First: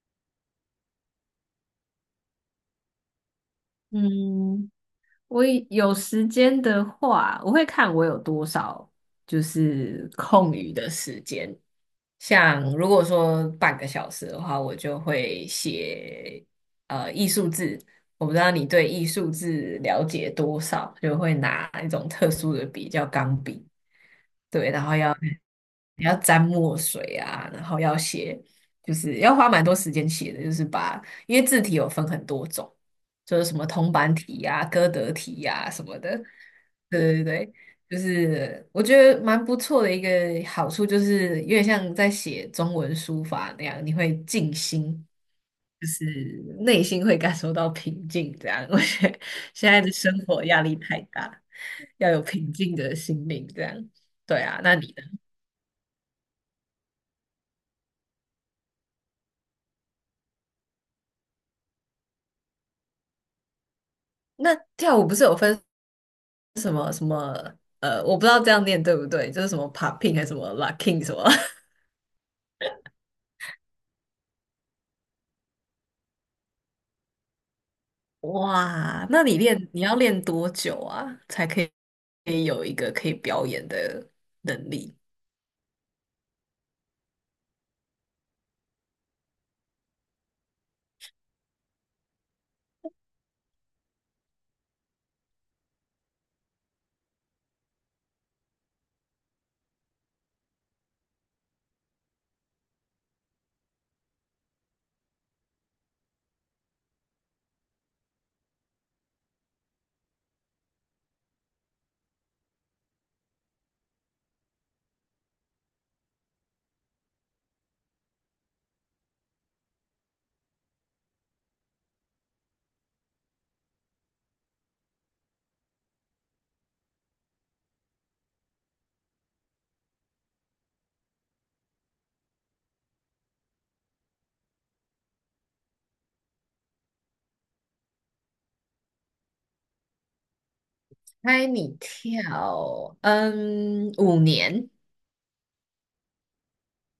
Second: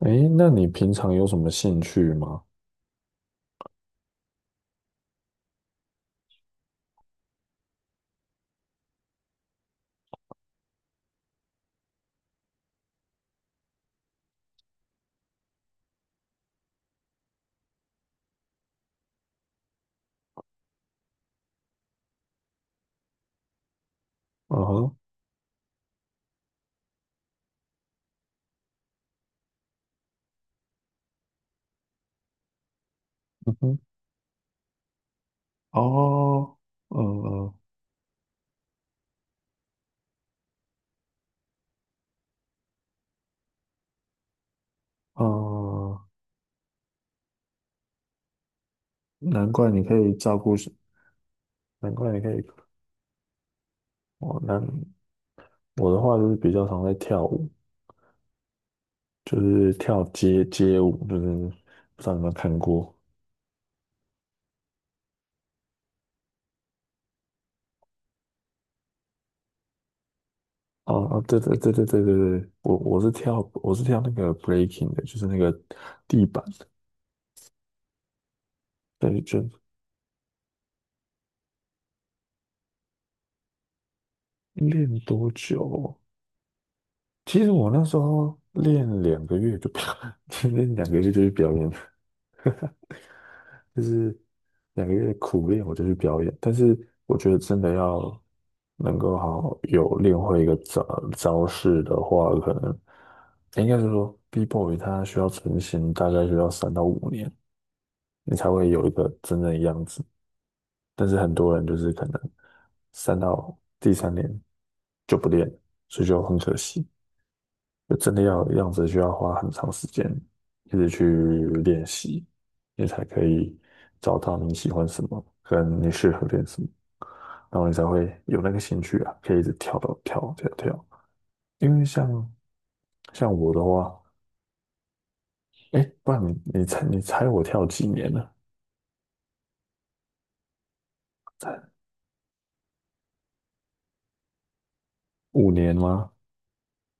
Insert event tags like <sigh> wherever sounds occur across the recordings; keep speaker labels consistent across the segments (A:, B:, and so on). A: 诶，那你平常有什么兴趣吗？
B: 嗯，我以有时间的话，我会看我有多少就是空余的时间。像如果说30分钟的话，我就会写艺术字。我不知道你对艺术字了解多少，就会拿一种特殊的笔叫钢笔，
A: 嗯哼，
B: 你要沾墨水啊，然后要写，就是要花蛮多时间写的，就是把，因为字体有分很多种，就是
A: 嗯
B: 什么
A: 哼，
B: 铜板体呀、歌德体呀、什么的。
A: 哦，嗯
B: 对对对，
A: 嗯
B: 就是我觉得蛮不错的一个好处，就是有点像在写中文书法那样，你会静心，就
A: 嗯，
B: 是内心会感受到平静。这样，<laughs> 我觉得
A: 难怪
B: 现在
A: 你
B: 的
A: 可以
B: 生
A: 照
B: 活
A: 顾
B: 压
A: 是，
B: 力太大，
A: 难
B: 要
A: 怪
B: 有
A: 你可以，
B: 平静的心灵。这样，
A: 哦，
B: 对啊，
A: 难，
B: 那你呢？
A: 我的话就是比较常在跳舞，就是跳街舞，就是不知道你有没有看过。
B: 那跳舞不是有分什么,我不知道这样念对不对，就是什么 popping 还是什么
A: 哦
B: locking 什么？
A: 哦，对对对对对对对，我是跳那个 breaking 的，就是那个地板的。
B: <laughs> 哇，
A: 对，
B: 那你
A: 就
B: 练你要练多久啊，才可以有一个可以表演的能力？
A: 练多久哦？其实我那时候练两个月就表，<laughs> 练两个月就去表演就是两个月苦练，我就去表演。但是我觉得真的要能够好好有练会一个招式的话，可能应该是说 B-boy 它需要成型，大概需要3到5年，你才会有一个真正的样子。但是很多人就是可能三到第三年就不练，所以就很可惜。就真的要样子，需要花很长时间一直去练习，你才可以找到你喜欢什么，跟你适合练什么，然后你才会有那个兴趣啊，可以一直跳到跳跳跳。因为像我的话，哎，不然你猜我跳几年了？
B: 猜你
A: 猜
B: 跳，嗯，5年，
A: 五年吗？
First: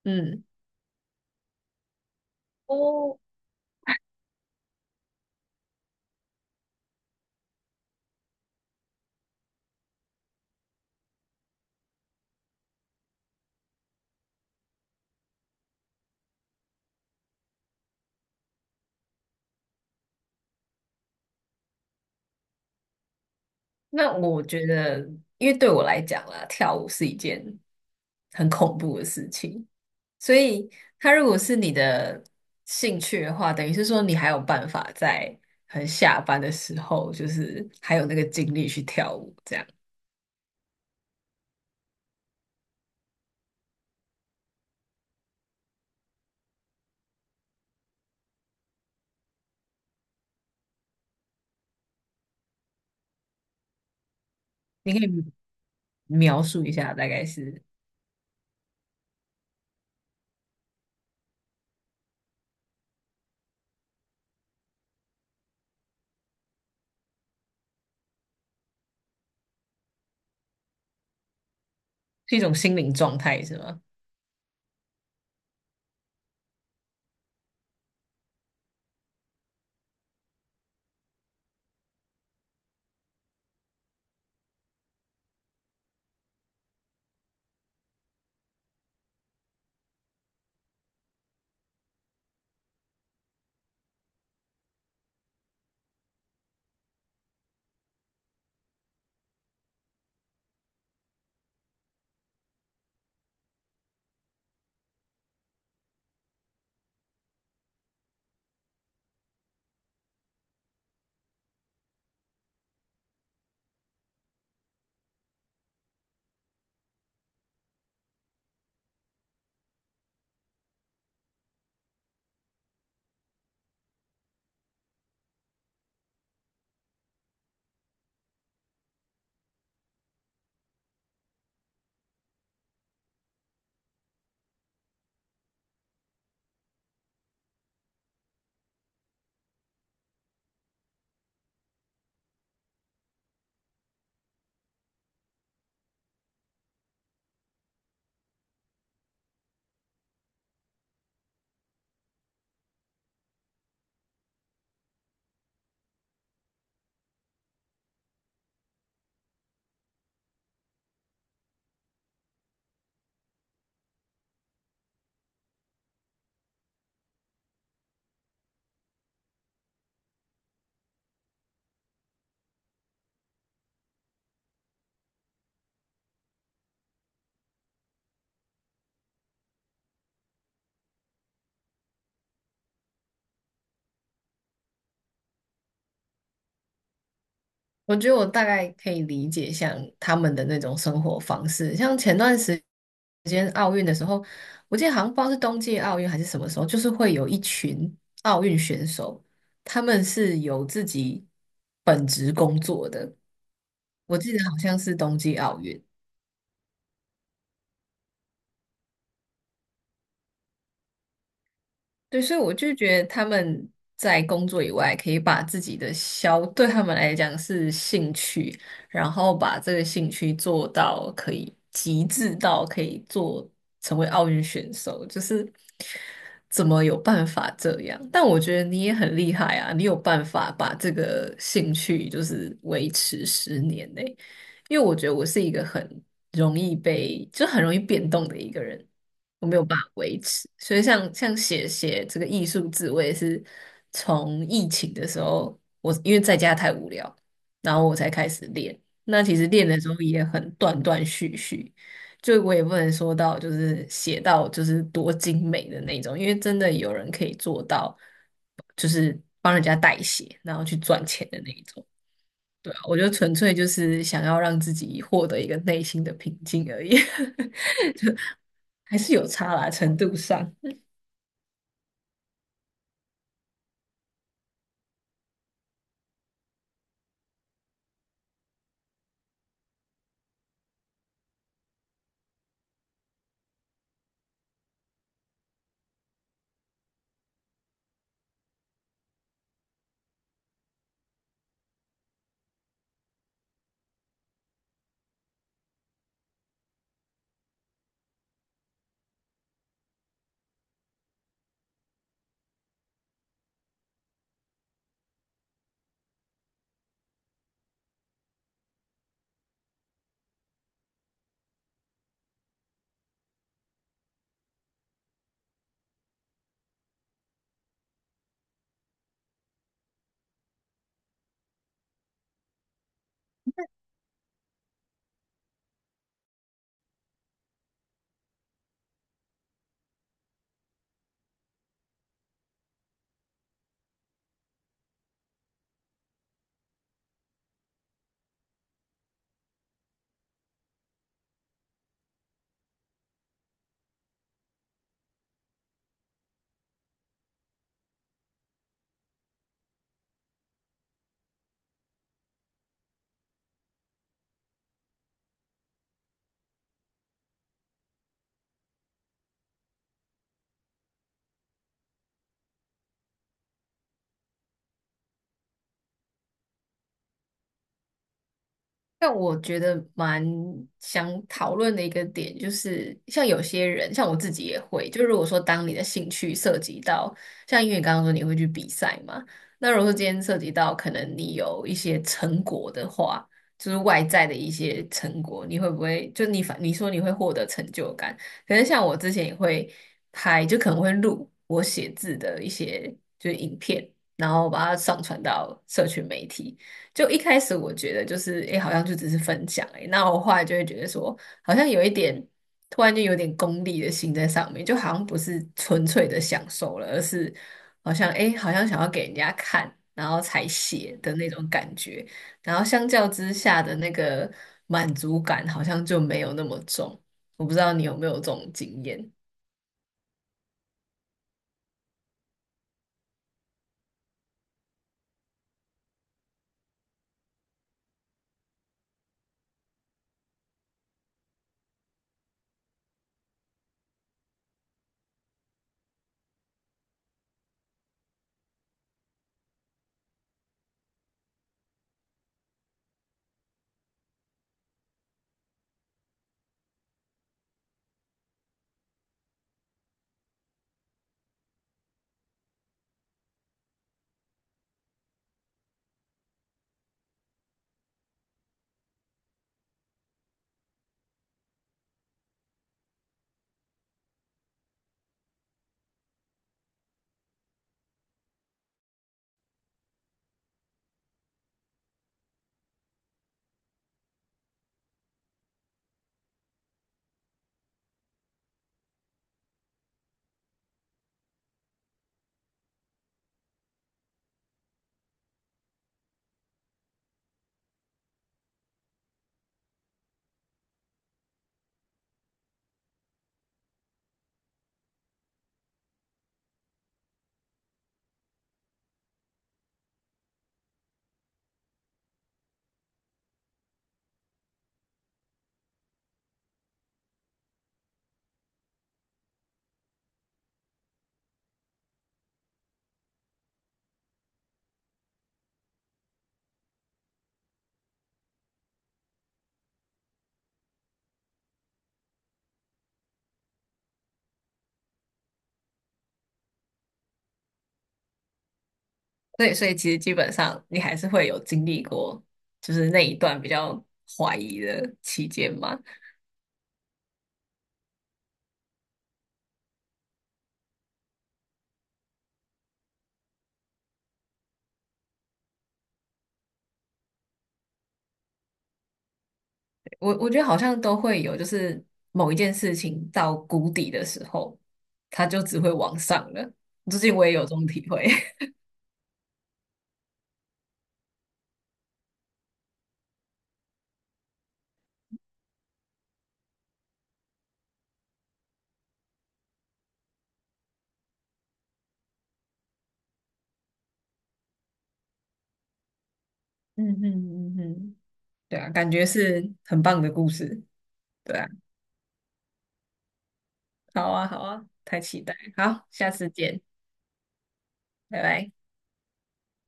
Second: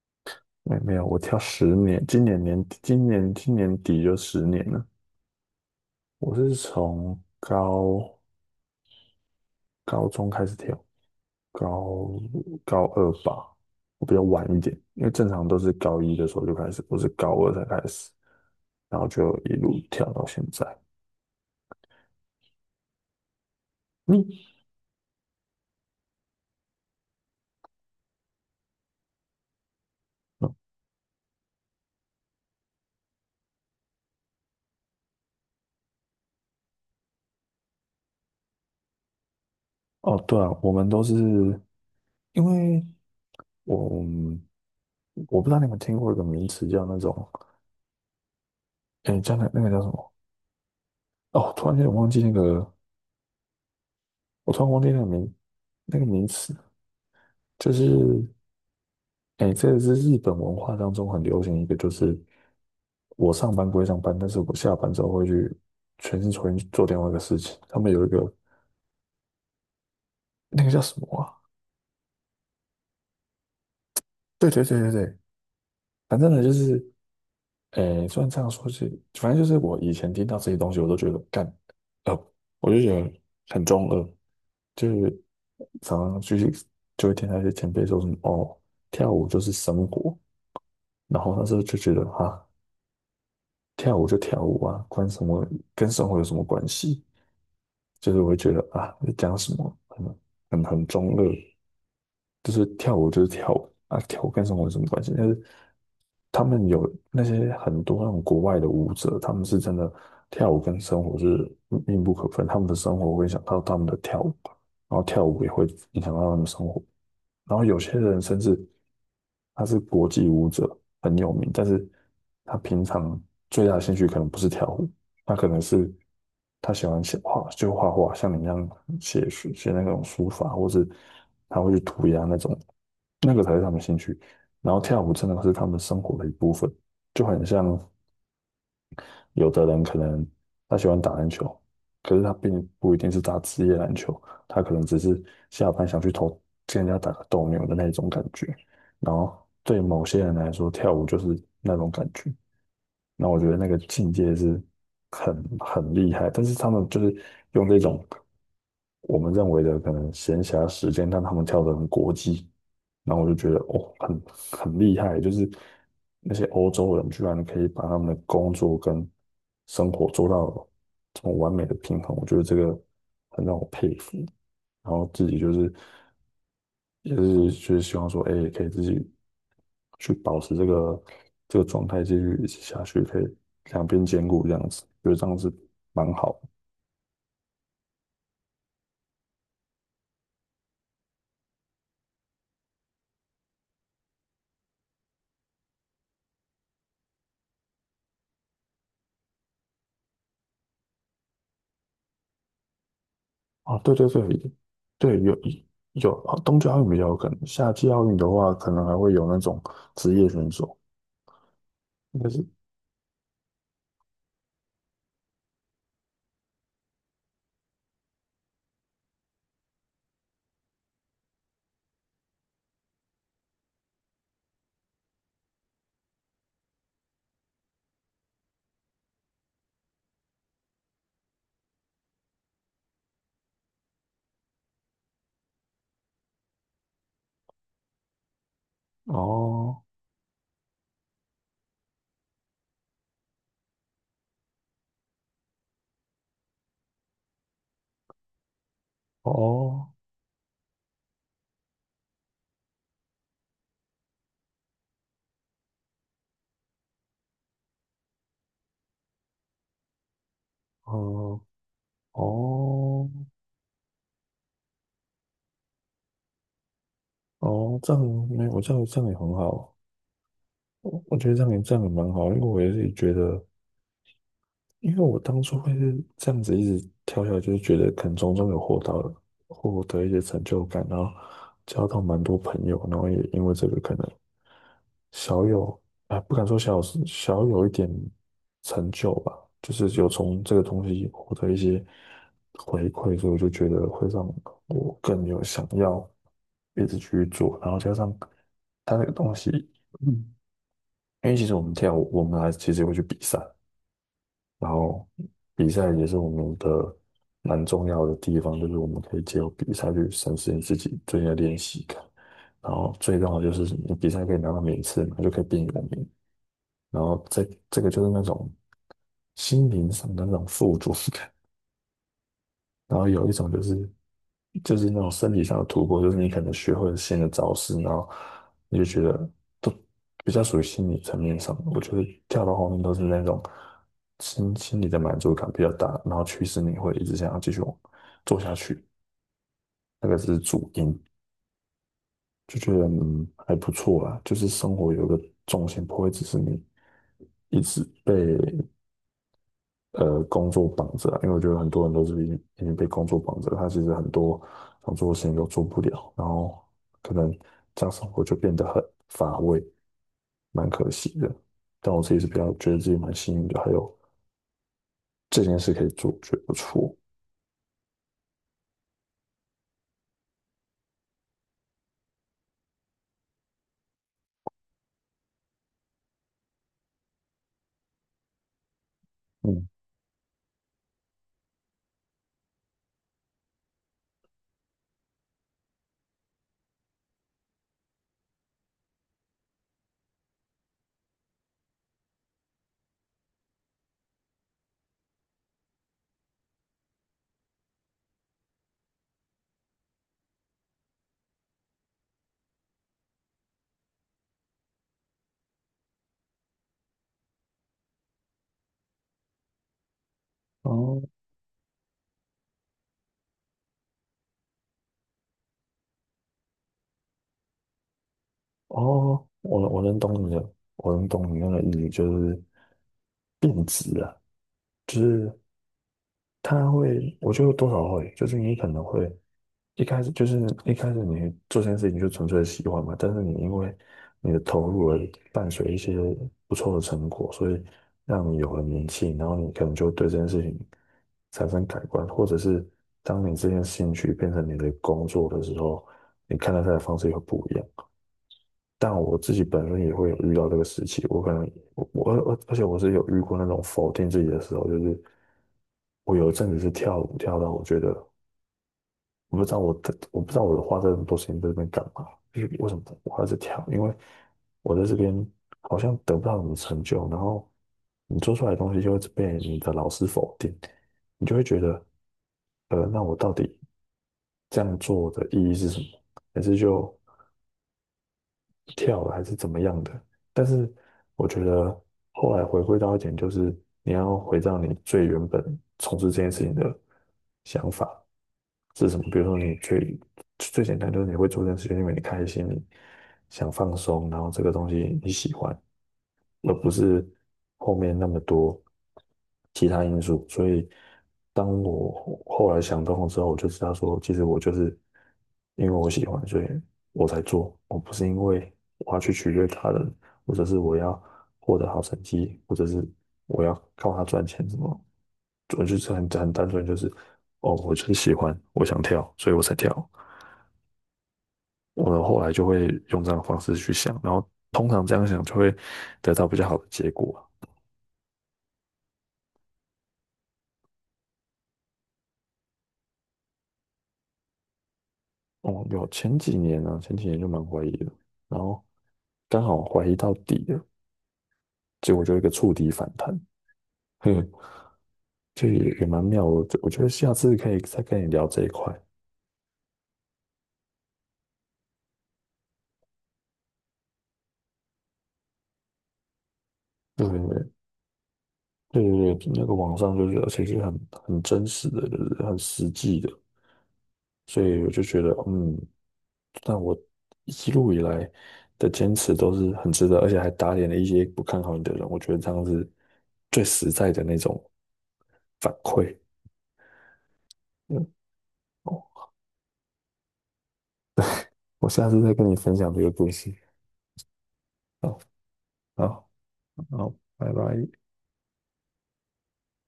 B: 嗯，
A: 没有，我跳十年，今年年底今
B: 哦，
A: 年今年底就十年了。我是从高中开始跳，高高二吧，我比较晚一点，因为正常都是高一的时候就开始，我是高二才开始，然后就一路跳到现在。
B: 那我
A: 你、
B: 觉得，因为对我来讲啦，跳舞是一件很恐怖的事情，所
A: 嗯、
B: 以他如果是你的兴趣的话，等于是说你还有办法在很下班的时候，就是还有那个精力去跳舞，这样。
A: 哦，对啊，我们都是因为我我不知道你们听过一个名词叫那种，诶，叫那个叫什么？哦，突然间我忘记那个，我突然忘记
B: 你
A: 那
B: 可
A: 个
B: 以
A: 名那个名
B: 描
A: 词，
B: 述一下，大概是
A: 就是诶，这个是日本文化当中很流行一个，就是我上班归上班，但是我下班之后会去全心全意去做另外一个事情。他们有一个那个叫什么啊？
B: 是一种心灵状态，是吗？
A: 对对对对对，反正呢就是，诶，虽然这样说是，反正就是我以前听到这些东西，我都觉得干，呃，我就觉得很中二，就是常常就是就会听到一些前辈说什么哦，跳舞就是生活，然后那时候就觉得哈，跳舞就跳舞啊，关什么跟生活有什么关系？就是我会觉得啊，你讲什么很中二。就是跳舞就是跳舞啊，跳舞跟生活有什么关系？但是他们有那些很多那种国外的舞者，他们是真的跳舞跟生活是密不可分，他们的生活会影响到他们的跳舞，然后跳舞也会影响到他们的生活。然后有些人甚至他是国际舞者，很有名，但是他平常最大的兴趣可能不是跳舞，他可能是他喜欢写画，就画画，像你一样写那种书法，或是他会去涂鸦那种，那个才是他们兴趣。然后跳舞真的是他们生活的一部分，就很像有的人可能他喜欢打篮球，可是他并不一定是打职业篮球，他可能只是下班想去投跟人家打个斗牛的那种感觉。然后对某些人来说，跳舞就是那种感觉。那我觉得那个境界是很厉害，但是他们就是用这种我们认为的可能闲暇时间，但他们跳得很国际，然后我就觉得哦，很厉害，就是那些欧洲人居然可以把他们的工作跟生活做到这么完美的平衡，我觉得这个很让我佩服。然后自己就是希望说，哎，可以自己去保持这个状态，继续一直下去，可以两边兼顾这样子，觉得这样子蛮好的。
B: 我觉得我大概可以理解像他们的那种生活方式，像前段时间奥运的时候，我记得好像不知道是冬季奥运还是什么时候，就是会有一群奥运选手，他们是有自己本职工作的，
A: 啊，对对
B: 我记得
A: 对，
B: 好像是冬
A: 对有
B: 季奥运，
A: 有啊冬季奥运比较有可能，夏季奥运的话，可能还会有那种职业选手，应
B: 对，
A: 该
B: 所以
A: 是
B: 我就觉得他们在工作以外，可以把自己的消，对他们来讲是兴趣，然后把这个兴趣做到可以极致到可以做成为奥运选手，就是怎么有办法这样？但我觉得你也很厉害啊，你有办法把这个兴趣就是维持10年呢、因为我觉得我是一个很容易被，就很容易变动的一个人。我没有办
A: 哦
B: 法维持。所以像写这个艺术字，我也是从疫情的时候，我因为在家太无聊，然后我才开始练。那其实练的时
A: 哦
B: 候也很断断续续，就我也不能说到就是写到就是多精美的那种，因为真的有人可以做到，就是帮人家代写，然后去赚钱
A: 哦
B: 的那一种。对啊，我
A: 哦
B: 就纯粹就是想要让自己获得一个内心的平静而已，
A: 哦，这样没有，这样
B: <laughs> 还
A: 这样
B: 是
A: 也
B: 有
A: 很
B: 差啦，
A: 好，
B: 程度上。
A: 我觉得这样也蛮好，因为我也是觉得。因为我当初会是这样子一直跳下来，就是觉得可能从中有获到获得一些成就感，然后交到蛮多朋友，然后也因为这个可能小有啊，不敢说小有一点成就吧，就是有从这个东西获得一些回馈，所以我就觉得会让我更有想要一直去做，然后加上他那个东西，嗯，因为其实我们跳舞，我们还其实也会去比赛。然后比赛也是我们的蛮重要的地方，就是我们可以借由比赛去审视你自己最近的练习感。然后最重要的就是你比赛可以拿到名次嘛，就可以变有名。然后这个就是那种心灵上的那种富足感。<laughs> 然后有一种就是那种身体上的突破，就是你可能学会了新的招式，然后你就觉得都比较属于心理层面上的我觉得跳到后面都是那种心理的满足感比较大，然后驱使你会一直想要继续往做下去，那个是主因，就觉得嗯还不错啦，就是生活有个重心，不会只是你一直被工作绑着啊因为我觉得很多人都是已经被工作绑着，他其实很多想做的事情都做不了，然后可能这样生活就变得很乏味，蛮可惜的。但我自己是比较觉得自己蛮幸运的，还有这件事可以做，觉得不错。
B: 但我觉得蛮想讨论的一个点，就是像有些人，像我自己也会，就如果说当你的兴趣涉及到，像因为你刚刚说你会去比赛嘛，
A: 嗯，
B: 那如果说今天涉及到可能你有一些成果的话，就是外在的一些成果，你会不会就你说你会获得成就感？可能像我之前也会拍，就可能会录我写字的一些就是影片，然后把它上传到社群媒体。就一开始我觉得就是，诶，好像就只是分享、诶，那我后来就会觉得说，好像有一点，突然就有点功利的心在上面，就好像不是纯粹的享受了，而是好像，诶，好像想要给人家看，然后才写
A: 哦
B: 的那种感觉，然后相较之下的那个满足感好像就没有那么重，我不知道你有没有这种经验，
A: 哦，我能懂你的，我能懂你那个意义，就是变质了，就是他会，我觉得多少会，就是你可能会。一开始就是一开始你做这件事情就纯粹喜欢嘛，但是你因为你的投入而伴随一些不错的成果，所以让你有了名气，然后你可能就对这件事情产生改观，或者是当你这件兴趣变成你的工作的时候，你看待它的方式也会不一样。但我自己本身也会有遇到这个时期，我可能我而且我是有遇过那种否定自己的时候，就是我有一阵子是跳舞跳到我觉得。我不知道我的，我不知道我花这么多时间在这边干嘛，为什么我还在跳？因为我在这边好像得不到什么成就，然后你做出来的东西就会被你的老师否定，你就会觉得，那我到底这样做的意义是什么？还是就跳了还是怎么样的。但是我觉得后来回归到一点，就是你要回到你最原本从事这件事情的想法是什么。比如说，你最简单就是你会做这件事情，因为你开心，你想放松，然后这个东西你喜欢。而不是后面那么多其他因素。所以，当我后来想通了之后，我就知道说，其实我就是因为我喜欢，所以我才做。我不是因为我要去取悦他人，或者是我要获得好成绩，或者是我要靠他赚钱什么。我就是很单纯，就是哦，我就是喜欢，我想跳，所以我才跳。我的后来就会用这样的方式去想，然后通常这样想就会得到比较好的结果。
B: 对，所以其实基本上你还是会有经历过，就是那一段比较怀疑的期间
A: 哦，
B: 嘛。
A: 有前几年啊，前几年就蛮怀疑的，然后刚好怀疑到底了，结果就一个触底反弹，哼，这也蛮妙的。我觉得下次可以再跟你聊这一块。
B: 我觉得好像都会有，就是某一件事情到谷底的时候，它就只会往上了。最
A: 对
B: 近
A: 对
B: 我也有这
A: 对
B: 种体会。<laughs>
A: 对对，那个网上就是，而且是很真实的，就是很实际的，所以我就觉得，嗯，但我一路以来的坚持都是很值得，而且还打脸了一些不看好你的人，我觉得这样是最实在的那种反馈。
B: 嗯嗯嗯
A: 嗯。
B: 嗯，对啊，
A: 哦。
B: 感觉是很棒的故事。对啊，
A: 我下次再跟你分享这个故事。
B: 好啊好啊，
A: 好，
B: 太期待了好，
A: 好，
B: 下次见，
A: 好，拜拜。
B: 拜拜。